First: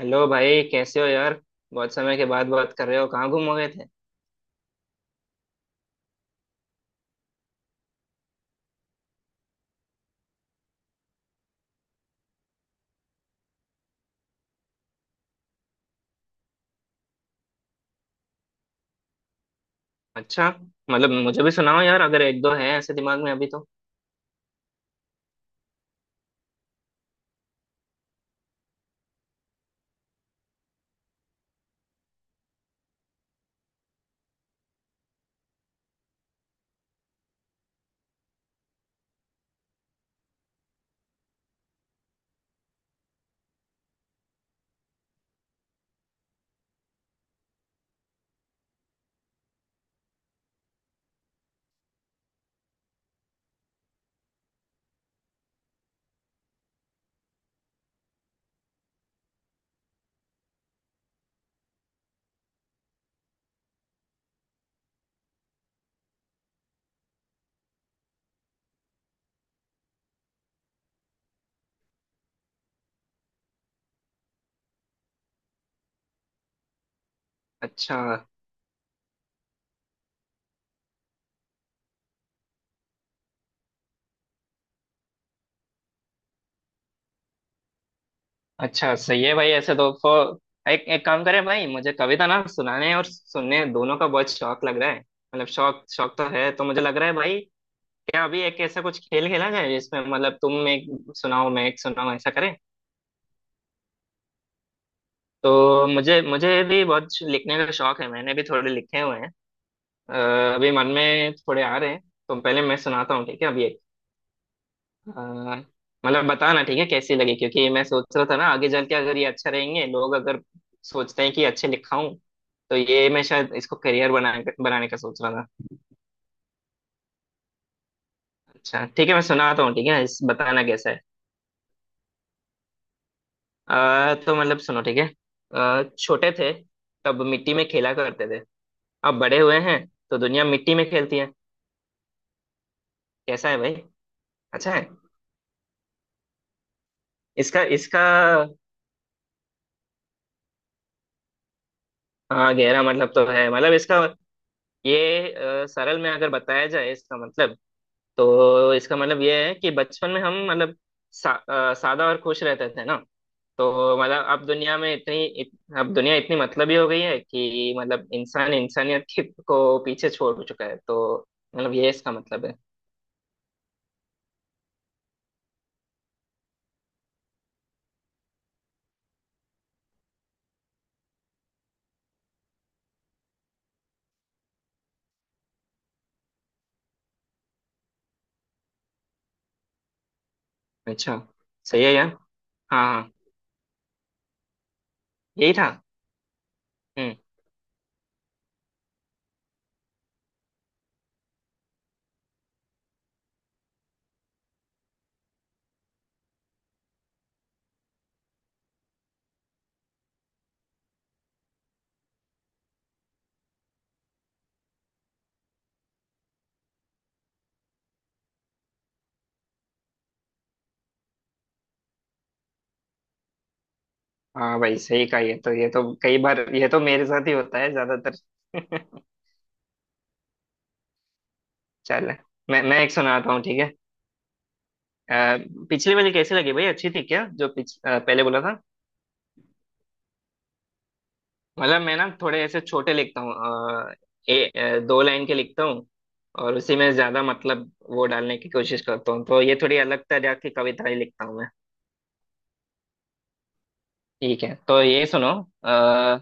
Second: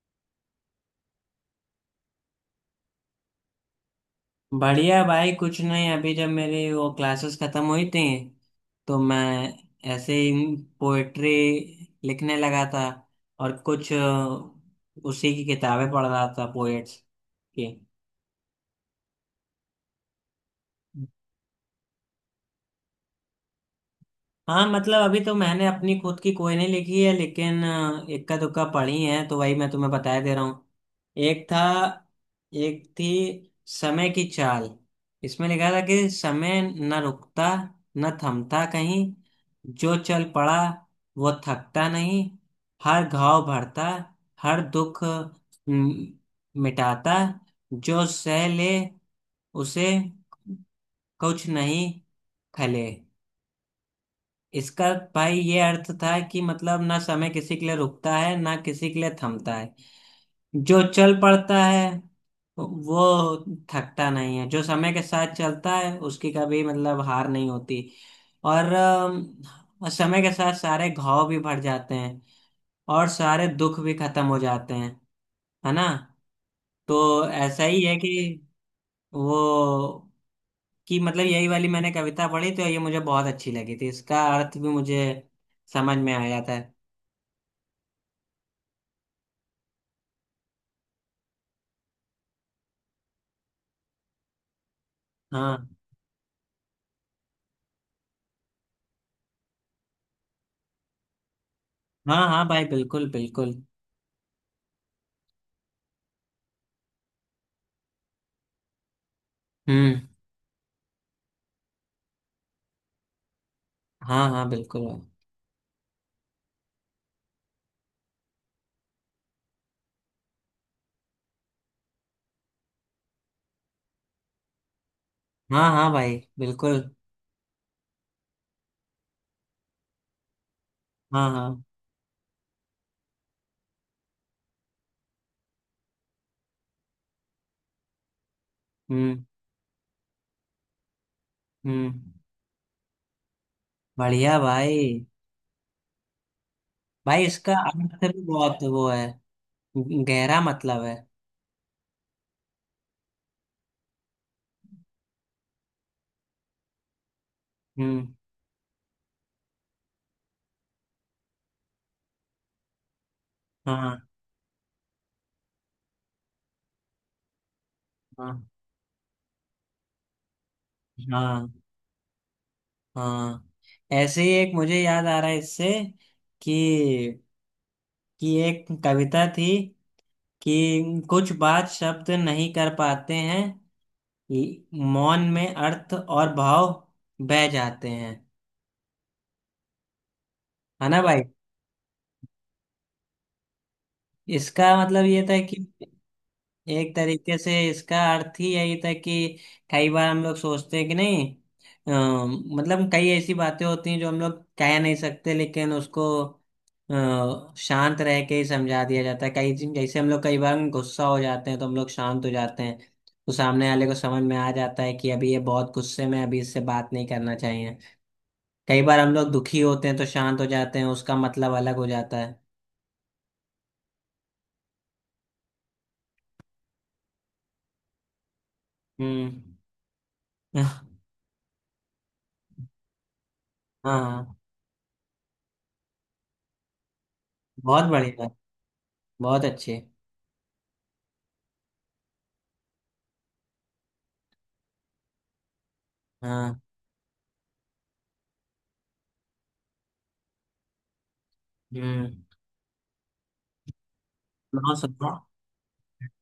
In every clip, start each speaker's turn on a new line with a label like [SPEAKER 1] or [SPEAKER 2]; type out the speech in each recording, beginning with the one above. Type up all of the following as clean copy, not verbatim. [SPEAKER 1] Hello भाई, कैसे हो यार? बहुत समय के बाद बात कर रहे हो, कहाँ गुम हो गए थे?
[SPEAKER 2] बढ़िया भाई। कुछ नहीं, अभी जब मेरी वो क्लासेस खत्म हुई थी तो मैं ऐसे ही पोएट्री लिखने लगा था और कुछ उसी की किताबें पढ़ रहा था पोएट्स की।
[SPEAKER 1] अच्छा, मतलब मुझे भी सुनाओ यार, अगर एक दो हैं ऐसे दिमाग में अभी तो।
[SPEAKER 2] हाँ मतलब अभी तो मैंने अपनी खुद की कोई नहीं लिखी है लेकिन इक्का दुक्का पढ़ी है तो वही मैं तुम्हें बताया दे रहा हूँ। एक था। एक थी समय की चाल। इसमें लिखा था कि समय न रुकता न थमता कहीं। जो चल पड़ा वो थकता नहीं। हर घाव भरता, हर दुख म, मिटाता। जो सह ले उसे कुछ नहीं खले। इसका भाई ये अर्थ था कि मतलब ना समय किसी के लिए रुकता है ना किसी के लिए थमता है। जो चल पड़ता है वो थकता नहीं है। जो समय के साथ चलता है उसकी कभी मतलब हार नहीं होती। और समय के साथ सारे घाव भी भर जाते हैं और सारे दुख भी खत्म हो जाते हैं, है ना? तो ऐसा ही है
[SPEAKER 1] अच्छा।
[SPEAKER 2] कि वो कि मतलब यही वाली मैंने कविता पढ़ी तो ये मुझे बहुत अच्छी लगी थी। इसका अर्थ भी मुझे समझ में आया था।
[SPEAKER 1] अच्छा, सही है भाई। ऐसे तो एक एक काम करें भाई, मुझे कविता ना सुनाने और सुनने दोनों का बहुत शौक लग रहा है। मतलब
[SPEAKER 2] हाँ।
[SPEAKER 1] शौक शौक तो है, तो मुझे लग रहा है भाई, क्या अभी एक ऐसा कुछ खेल खेला जाए जिसमें मतलब तुम एक सुनाओ, मैं एक सुनाऊं,
[SPEAKER 2] हाँ
[SPEAKER 1] ऐसा
[SPEAKER 2] हाँ
[SPEAKER 1] करें।
[SPEAKER 2] भाई, बिल्कुल बिल्कुल।
[SPEAKER 1] तो मुझे मुझे भी बहुत लिखने का शौक है, मैंने भी थोड़े लिखे हुए हैं।
[SPEAKER 2] हम्म।
[SPEAKER 1] अ, अभी मन में थोड़े आ रहे हैं, तो पहले मैं सुनाता हूँ, ठीक है? अभी एक।
[SPEAKER 2] हाँ हाँ बिल्कुल भाई।
[SPEAKER 1] अ, मतलब बताना ठीक है कैसी लगी, क्योंकि मैं सोच रहा था ना, आगे चल के अगर ये अच्छा रहेंगे, लोग अगर सोचते हैं कि अच्छे लिखा हूँ, तो ये मैं शायद इसको करियर बनाने का सोच रहा था।
[SPEAKER 2] हाँ हाँ भाई बिल्कुल।
[SPEAKER 1] अच्छा ठीक है, मैं सुनाता हूँ, ठीक है इस बताना कैसा है।
[SPEAKER 2] हाँ हाँ।
[SPEAKER 1] तो मतलब सुनो ठीक है। छोटे थे तब मिट्टी में खेला करते थे, अब
[SPEAKER 2] हम्म।
[SPEAKER 1] बड़े हुए हैं तो दुनिया मिट्टी में खेलती है।
[SPEAKER 2] हम्म।
[SPEAKER 1] कैसा है भाई?
[SPEAKER 2] बढ़िया
[SPEAKER 1] अच्छा है।
[SPEAKER 2] भाई। भाई इसका
[SPEAKER 1] इसका इसका
[SPEAKER 2] अर्थ भी बहुत वो है। गहरा मतलब है।
[SPEAKER 1] हाँ गहरा मतलब तो है। मतलब इसका ये सरल में अगर बताया जाए इसका मतलब,
[SPEAKER 2] हम्म।
[SPEAKER 1] तो इसका मतलब ये है कि बचपन में हम मतलब सादा और खुश रहते थे ना,
[SPEAKER 2] हाँ।
[SPEAKER 1] तो मतलब अब दुनिया में अब दुनिया इतनी मतलबी हो गई है कि मतलब
[SPEAKER 2] हाँ।
[SPEAKER 1] इंसान इंसानियत की को पीछे छोड़ चुका है, तो
[SPEAKER 2] हाँ।
[SPEAKER 1] मतलब ये इसका मतलब है।
[SPEAKER 2] हाँ। ऐसे ही एक मुझे याद आ रहा है इससे कि कि एक कविता थी कि कुछ बात शब्द नहीं कर पाते हैं, मौन में अर्थ और भाव बह जाते हैं, है ना
[SPEAKER 1] अच्छा,
[SPEAKER 2] भाई?
[SPEAKER 1] सही है यार। हाँ हाँ,
[SPEAKER 2] इसका मतलब ये था
[SPEAKER 1] यही
[SPEAKER 2] कि
[SPEAKER 1] था।
[SPEAKER 2] एक
[SPEAKER 1] हम्म।
[SPEAKER 2] तरीके से इसका अर्थ ही यही था कि कई बार हम लोग सोचते हैं कि नहीं, अ, मतलब कई ऐसी बातें होती हैं जो हम लोग कह नहीं सकते लेकिन उसको शांत रह के ही समझा दिया जाता है। कई जैसे हम लोग कई बार गुस्सा हो जाते हैं तो हम लोग शांत हो जाते हैं, तो सामने वाले को समझ में आ जाता है कि अभी ये बहुत गुस्से में है, अभी इससे बात नहीं करना चाहिए। कई बार हम लोग दुखी होते हैं तो शांत हो जाते हैं, उसका मतलब अलग हो जाता है।
[SPEAKER 1] हाँ भाई, सही कहा, ये तो कई बार ये तो मेरे साथ ही होता है ज्यादातर।
[SPEAKER 2] हम्म।
[SPEAKER 1] चल, मैं एक सुनाता हूँ ठीक है।
[SPEAKER 2] हाँ
[SPEAKER 1] अ, पिछली वाली कैसी लगी भाई, अच्छी थी क्या जो
[SPEAKER 2] बहुत
[SPEAKER 1] पहले
[SPEAKER 2] बढ़िया।
[SPEAKER 1] बोला था?
[SPEAKER 2] बहुत अच्छे।
[SPEAKER 1] मतलब मैं ना थोड़े ऐसे छोटे लिखता हूँ। अ, दो लाइन के लिखता हूँ और
[SPEAKER 2] हाँ।
[SPEAKER 1] उसी में ज्यादा मतलब वो डालने की कोशिश करता हूँ, तो ये थोड़ी अलग तरह की कविता ही लिखता हूँ मैं।
[SPEAKER 2] हम्म।
[SPEAKER 1] ठीक है
[SPEAKER 2] सुनाओ
[SPEAKER 1] तो ये
[SPEAKER 2] सुनाओ।
[SPEAKER 1] सुनो। आ,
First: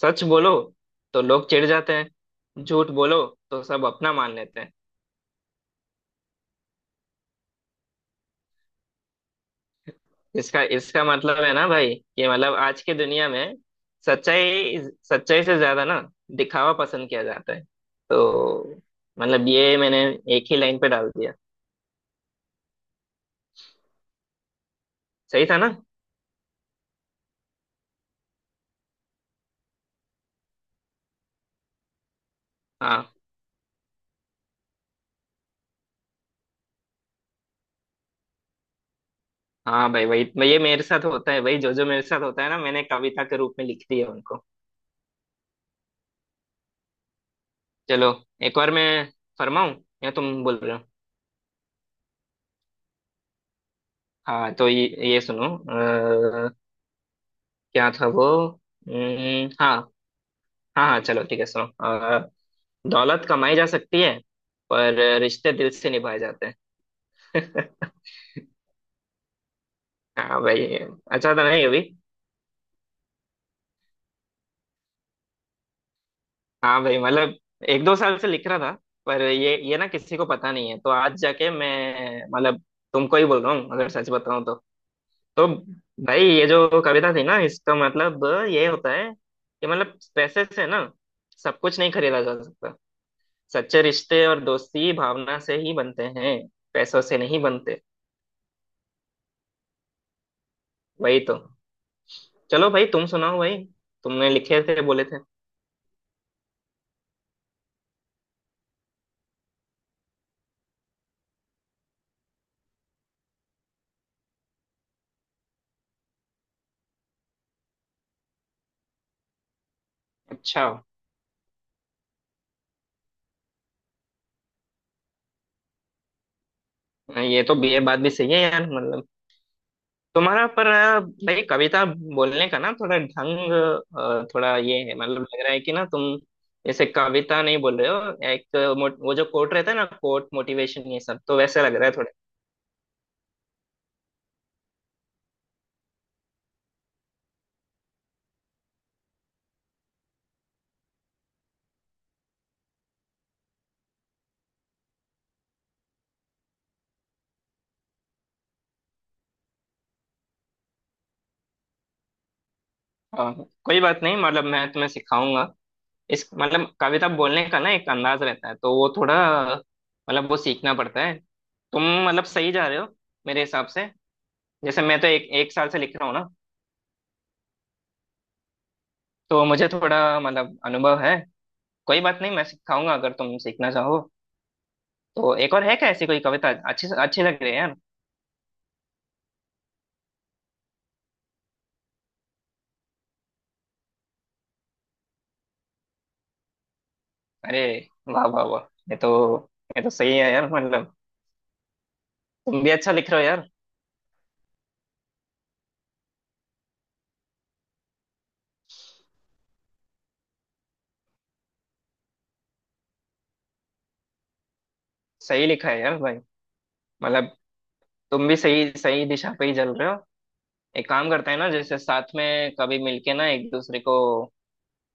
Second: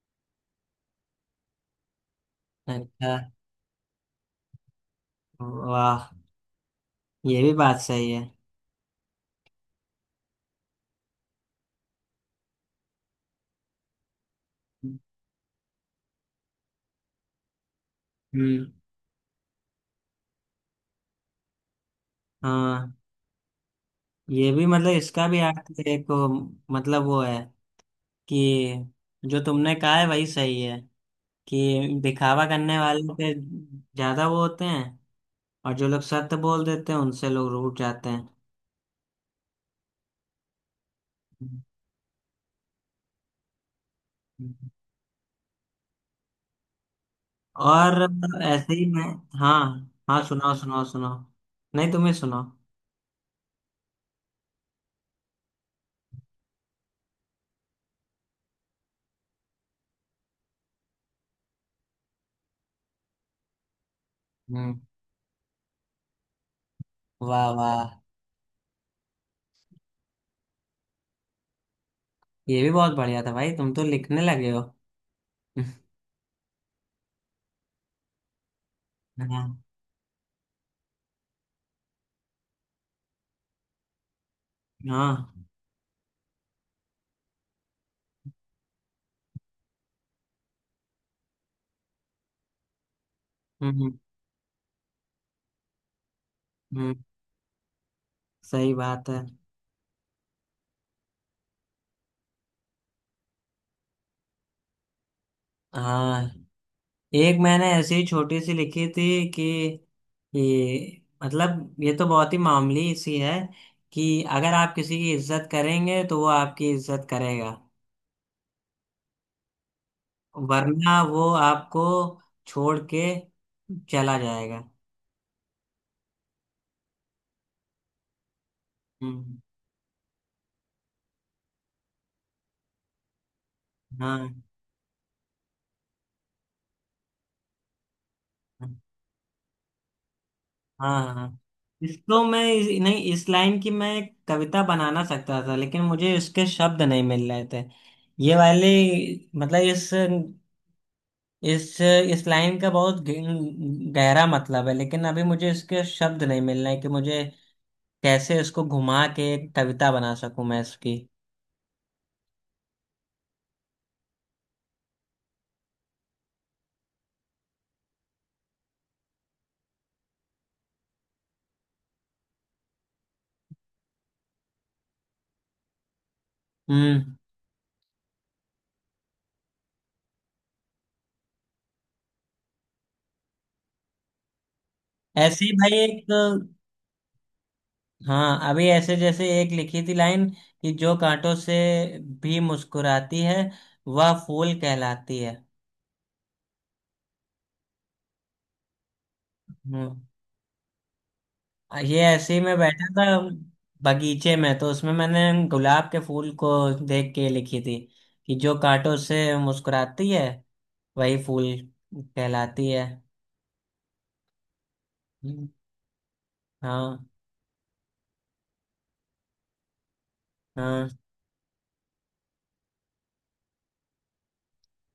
[SPEAKER 1] सच बोलो तो लोग चिढ़ जाते हैं, झूठ
[SPEAKER 2] अच्छा।
[SPEAKER 1] बोलो तो सब अपना मान लेते हैं।
[SPEAKER 2] वाह। ये भी बात सही है।
[SPEAKER 1] इसका इसका मतलब है ना भाई कि मतलब आज की दुनिया में सच्चाई सच्चाई से ज्यादा ना दिखावा पसंद किया जाता है,
[SPEAKER 2] हम्म।
[SPEAKER 1] तो मतलब ये मैंने एक ही लाइन पे डाल दिया।
[SPEAKER 2] हाँ ये भी मतलब इसका भी
[SPEAKER 1] सही था ना?
[SPEAKER 2] अर्थ एक मतलब वो है कि जो तुमने कहा है वही सही है, कि दिखावा करने वाले
[SPEAKER 1] हाँ
[SPEAKER 2] पे ज्यादा वो होते हैं और जो लोग सत्य बोल देते हैं उनसे लोग रूठ जाते हैं।
[SPEAKER 1] हाँ भाई, ये मेरे साथ होता है भाई, जो जो मेरे साथ होता है ना मैंने कविता के रूप में लिख दी है उनको।
[SPEAKER 2] हम्म। और
[SPEAKER 1] चलो, एक बार
[SPEAKER 2] ऐसे ही
[SPEAKER 1] मैं
[SPEAKER 2] मैं। हाँ
[SPEAKER 1] फरमाऊं या
[SPEAKER 2] हाँ
[SPEAKER 1] तुम
[SPEAKER 2] सुनाओ
[SPEAKER 1] बोल रहे
[SPEAKER 2] सुनाओ
[SPEAKER 1] हो?
[SPEAKER 2] सुनाओ। नहीं, तुम्हें सुनाओ।
[SPEAKER 1] हाँ तो ये सुनो। क्या था वो? हाँ, हाँ हाँ चलो ठीक है सुनो। दौलत कमाई जा सकती है,
[SPEAKER 2] हम्म।
[SPEAKER 1] पर रिश्ते दिल से निभाए जाते हैं।
[SPEAKER 2] वाह वाह।
[SPEAKER 1] हाँ भाई, अच्छा था नहीं अभी?
[SPEAKER 2] ये भी बहुत बढ़िया था भाई, तुम तो लिखने लगे हो।
[SPEAKER 1] हाँ भाई मतलब एक दो साल से लिख रहा था, पर
[SPEAKER 2] हाँ
[SPEAKER 1] ये ना किसी को पता नहीं है, तो आज जाके मैं मतलब तुमको ही बोल रहा हूँ अगर सच बताऊँ तो।
[SPEAKER 2] हाँ।
[SPEAKER 1] तो भाई, ये जो कविता थी ना इसका मतलब ये होता है कि मतलब पैसे से ना सब कुछ नहीं खरीदा जा सकता, सच्चे
[SPEAKER 2] हम्म।
[SPEAKER 1] रिश्ते और दोस्ती भावना से ही बनते हैं,
[SPEAKER 2] हम्म।
[SPEAKER 1] पैसों से नहीं बनते।
[SPEAKER 2] सही बात है।
[SPEAKER 1] वही तो। चलो भाई तुम सुनाओ भाई, तुमने लिखे थे बोले थे।
[SPEAKER 2] हाँ एक मैंने ऐसी छोटी सी लिखी थी, कि ये मतलब ये तो बहुत ही मामूली सी है कि अगर आप किसी की इज्जत करेंगे तो वो आपकी इज्जत करेगा,
[SPEAKER 1] अच्छा,
[SPEAKER 2] वरना वो आपको छोड़ के चला जाएगा।
[SPEAKER 1] ये तो ये बात भी सही है यार। मतलब
[SPEAKER 2] हम्म।
[SPEAKER 1] तुम्हारा पर भाई कविता बोलने का ना थोड़ा ढंग,
[SPEAKER 2] हाँ
[SPEAKER 1] थोड़ा ये है मतलब, लग रहा है कि ना तुम जैसे कविता नहीं बोल रहे हो, वो जो कोट रहता है ना, कोट मोटिवेशन ये
[SPEAKER 2] हाँ
[SPEAKER 1] सब तो
[SPEAKER 2] हाँ।
[SPEAKER 1] वैसे लग रहा है थोड़ा।
[SPEAKER 2] इसको मैं नहीं, इस लाइन की मैं एक कविता बनाना सकता था लेकिन मुझे इसके शब्द नहीं मिल रहे थे। ये वाली मतलब इस इस इस लाइन का बहुत गहरा मतलब है लेकिन अभी मुझे इसके शब्द नहीं मिल रहे हैं कि मुझे कैसे इसको घुमा के एक कविता बना सकूं मैं इसकी।
[SPEAKER 1] हाँ, कोई बात नहीं, मतलब मैं तुम्हें सिखाऊंगा। इस मतलब कविता बोलने का ना एक अंदाज रहता है, तो वो थोड़ा मतलब वो सीखना पड़ता है। तुम मतलब सही जा रहे हो मेरे हिसाब से। जैसे मैं तो एक एक साल से लिख रहा हूँ ना,
[SPEAKER 2] हम्म।
[SPEAKER 1] तो मुझे थोड़ा मतलब अनुभव है। कोई बात नहीं, मैं सिखाऊंगा अगर तुम सीखना चाहो। तो
[SPEAKER 2] ऐसे ही
[SPEAKER 1] एक और है
[SPEAKER 2] भाई
[SPEAKER 1] क्या
[SPEAKER 2] एक।
[SPEAKER 1] ऐसी कोई कविता? अच्छी अच्छी लग रही है यार।
[SPEAKER 2] हाँ अभी ऐसे जैसे एक लिखी थी लाइन, कि जो कांटों से भी मुस्कुराती है वह फूल कहलाती है।
[SPEAKER 1] अरे वाह वाह वाह! ये तो ये तो
[SPEAKER 2] हम्म।
[SPEAKER 1] सही है यार, मतलब
[SPEAKER 2] ये ऐसे ही मैं
[SPEAKER 1] तुम भी
[SPEAKER 2] बैठा
[SPEAKER 1] अच्छा
[SPEAKER 2] था
[SPEAKER 1] लिख रहे हो यार।
[SPEAKER 2] बगीचे में तो उसमें मैंने गुलाब के फूल को देख के लिखी थी, कि जो कांटों से मुस्कुराती है वही फूल कहलाती है।
[SPEAKER 1] सही
[SPEAKER 2] हम्म।
[SPEAKER 1] लिखा है यार भाई,
[SPEAKER 2] हाँ।
[SPEAKER 1] मतलब तुम भी सही सही दिशा पे ही चल रहे हो।
[SPEAKER 2] हाँ।
[SPEAKER 1] एक काम करते हैं ना, जैसे साथ में कभी मिलके ना एक दूसरे को,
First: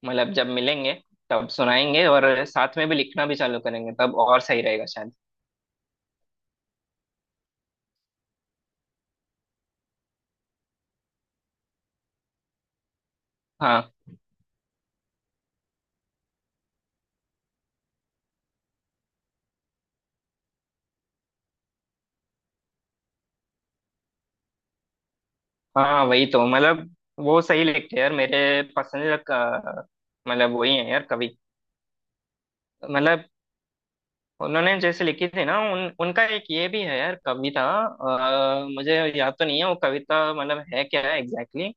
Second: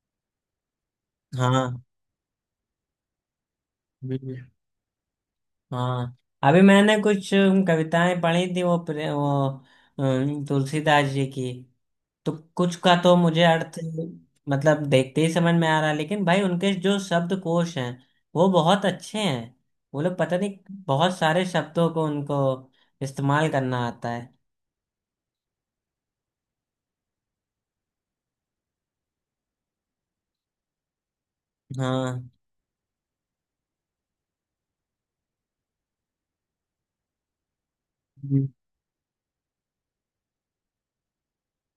[SPEAKER 1] मतलब जब मिलेंगे तब
[SPEAKER 2] हाँ।
[SPEAKER 1] सुनाएंगे और साथ में भी लिखना भी चालू करेंगे, तब और
[SPEAKER 2] हम्म।
[SPEAKER 1] सही रहेगा शायद।
[SPEAKER 2] हाँ अभी मैंने कुछ कविताएं पढ़ी थी, वो तुलसीदास जी की। तो कुछ का तो मुझे अर्थ
[SPEAKER 1] हाँ
[SPEAKER 2] मतलब देखते ही समझ में आ रहा है लेकिन भाई उनके जो शब्दकोश हैं वो बहुत अच्छे हैं। वो लोग पता नहीं बहुत सारे शब्दों को उनको इस्तेमाल करना आता है।
[SPEAKER 1] हाँ वही तो, मतलब वो सही लिखते हैं यार। मतलब वही है यार कवि,
[SPEAKER 2] हाँ।
[SPEAKER 1] मतलब उन्होंने जैसे लिखी थी ना, उन उनका एक ये भी है यार कविता।
[SPEAKER 2] हम्म।
[SPEAKER 1] मुझे याद तो नहीं है वो कविता, मतलब है क्या है एग्जैक्टली exactly।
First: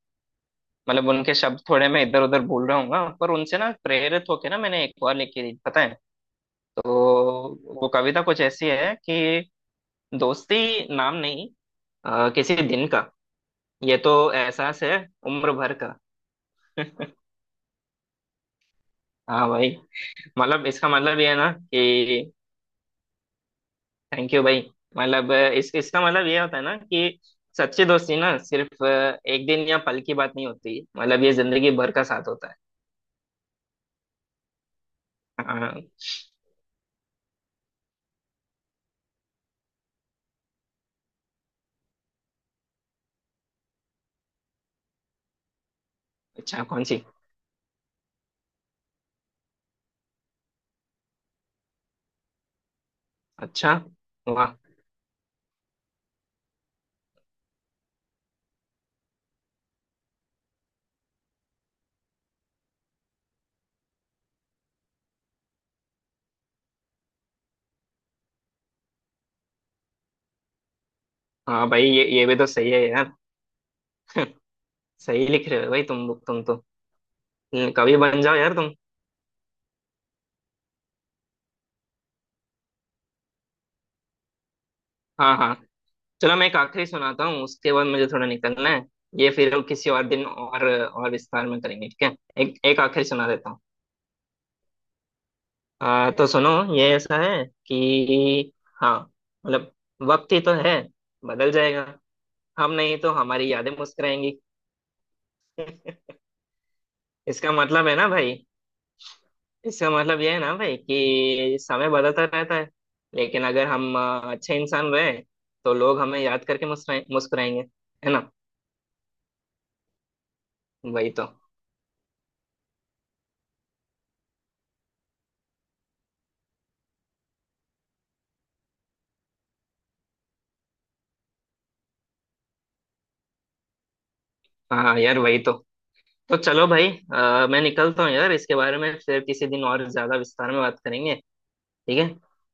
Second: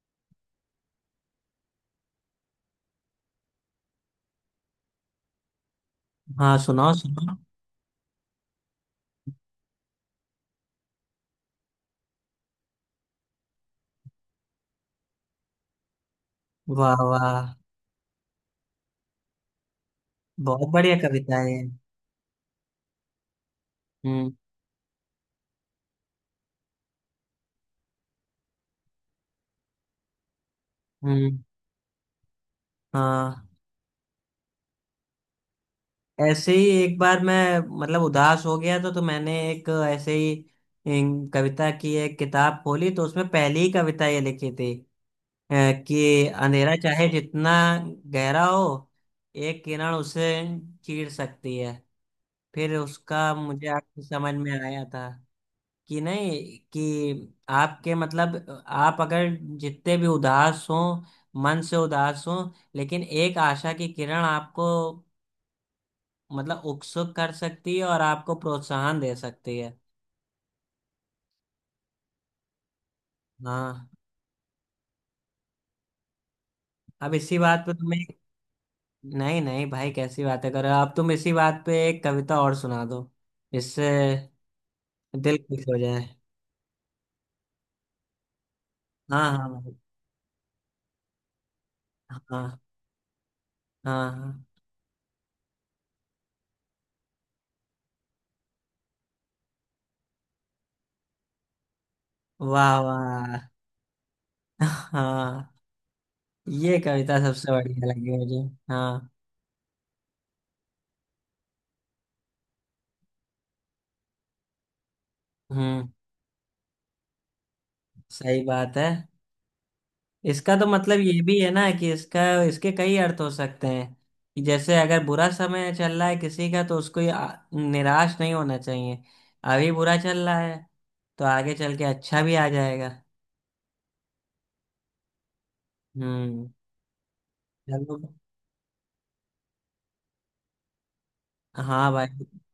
[SPEAKER 1] मतलब उनके शब्द थोड़े मैं इधर उधर भूल रहा हूँ, पर उनसे ना प्रेरित होके ना मैंने एक और लिखी थी, पता है?
[SPEAKER 2] हाँ
[SPEAKER 1] तो
[SPEAKER 2] सुनाओ सुनाओ।
[SPEAKER 1] वो कविता कुछ ऐसी है कि दोस्ती नाम नहीं किसी दिन का, ये तो एहसास है उम्र भर का।
[SPEAKER 2] वाह वाह।
[SPEAKER 1] हाँ भाई, मतलब
[SPEAKER 2] बहुत
[SPEAKER 1] इसका
[SPEAKER 2] बढ़िया
[SPEAKER 1] मतलब ये है
[SPEAKER 2] कविता
[SPEAKER 1] ना
[SPEAKER 2] है ये।
[SPEAKER 1] कि,
[SPEAKER 2] हम्म।
[SPEAKER 1] थैंक यू भाई। मतलब इस इसका मतलब ये होता है ना कि सच्ची दोस्ती ना सिर्फ एक दिन या पल की बात नहीं होती, मतलब ये
[SPEAKER 2] हम्म।
[SPEAKER 1] जिंदगी भर का साथ होता है।
[SPEAKER 2] हाँ।
[SPEAKER 1] हाँ।
[SPEAKER 2] ऐसे ही एक बार मैं मतलब उदास हो गया तो मैंने एक ऐसे ही कविता की एक किताब खोली तो उसमें पहली ही कविता ये लिखी थी। अ, कि
[SPEAKER 1] अच्छा
[SPEAKER 2] अंधेरा
[SPEAKER 1] कौन सी?
[SPEAKER 2] चाहे जितना गहरा हो एक किरण उसे चीर सकती है। फिर उसका मुझे
[SPEAKER 1] अच्छा,
[SPEAKER 2] आपकी समझ में
[SPEAKER 1] वाह।
[SPEAKER 2] आया था कि नहीं, कि आपके मतलब आप अगर जितने भी उदास हो, मन से उदास हो, लेकिन एक आशा की किरण आपको मतलब उत्सुक कर सकती है और आपको प्रोत्साहन दे सकती है।
[SPEAKER 1] हाँ भाई, ये भी तो सही है यार।
[SPEAKER 2] हाँ।
[SPEAKER 1] सही लिख रहे हो भाई, तुम तो,
[SPEAKER 2] अब इसी बात पे
[SPEAKER 1] कवि
[SPEAKER 2] तुम्हें।
[SPEAKER 1] बन जाओ यार तुम।
[SPEAKER 2] नहीं नहीं भाई कैसी बातें कर रहे हो, अब तुम इसी बात पे एक कविता और सुना दो, इससे दिल
[SPEAKER 1] हाँ हाँ,
[SPEAKER 2] खुश हो जाए।
[SPEAKER 1] चलो मैं एक आखिरी सुनाता हूँ, उसके बाद मुझे थोड़ा निकलना है। ये
[SPEAKER 2] हाँ हाँ
[SPEAKER 1] फिर
[SPEAKER 2] भाई।
[SPEAKER 1] किसी और दिन और विस्तार में करेंगे, ठीक है?
[SPEAKER 2] हाँ।
[SPEAKER 1] एक एक आखिरी सुना देता हूँ।
[SPEAKER 2] हाँ।
[SPEAKER 1] तो सुनो, ये ऐसा है कि, हाँ, मतलब वक्त ही तो है, बदल जाएगा। हम
[SPEAKER 2] वाह
[SPEAKER 1] नहीं तो
[SPEAKER 2] वाह।
[SPEAKER 1] हमारी यादें मुस्कुराएंगी।
[SPEAKER 2] हाँ। ये कविता सबसे
[SPEAKER 1] इसका
[SPEAKER 2] बढ़िया
[SPEAKER 1] मतलब है ना
[SPEAKER 2] लगी
[SPEAKER 1] भाई,
[SPEAKER 2] मुझे। हाँ।
[SPEAKER 1] इसका मतलब ये है ना भाई कि समय बदलता रहता है, लेकिन अगर हम अच्छे इंसान रहे तो
[SPEAKER 2] हम्म।
[SPEAKER 1] लोग हमें याद करके मुस्कुराएंगे, है ना?
[SPEAKER 2] सही बात है। इसका तो मतलब
[SPEAKER 1] वही
[SPEAKER 2] ये
[SPEAKER 1] तो।
[SPEAKER 2] भी है ना, कि इसका इसके कई अर्थ हो सकते हैं, कि जैसे अगर बुरा समय चल रहा है किसी का तो उसको ये निराश नहीं होना चाहिए। अभी बुरा चल रहा है तो आगे चल के अच्छा भी आ जाएगा।
[SPEAKER 1] हाँ यार वही तो। तो
[SPEAKER 2] हम्म।
[SPEAKER 1] चलो भाई, मैं
[SPEAKER 2] चलो।
[SPEAKER 1] निकलता हूँ यार, इसके बारे में फिर किसी दिन और ज्यादा विस्तार में बात करेंगे,
[SPEAKER 2] हाँ
[SPEAKER 1] ठीक
[SPEAKER 2] भाई।
[SPEAKER 1] है?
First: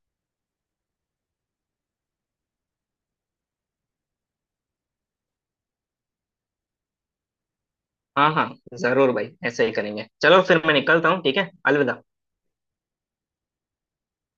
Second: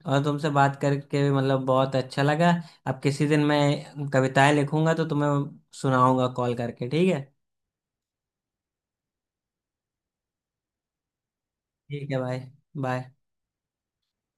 [SPEAKER 2] और तुमसे बात करके भी मतलब बहुत अच्छा लगा। अब किसी दिन मैं कविताएं लिखूंगा तो तुम्हें सुनाऊंगा कॉल करके, ठीक है?
[SPEAKER 1] हाँ हाँ, जरूर भाई, ऐसे ही करेंगे। चलो फिर मैं निकलता हूँ, ठीक है, अलविदा।
[SPEAKER 2] ठीक है भाई। बाय।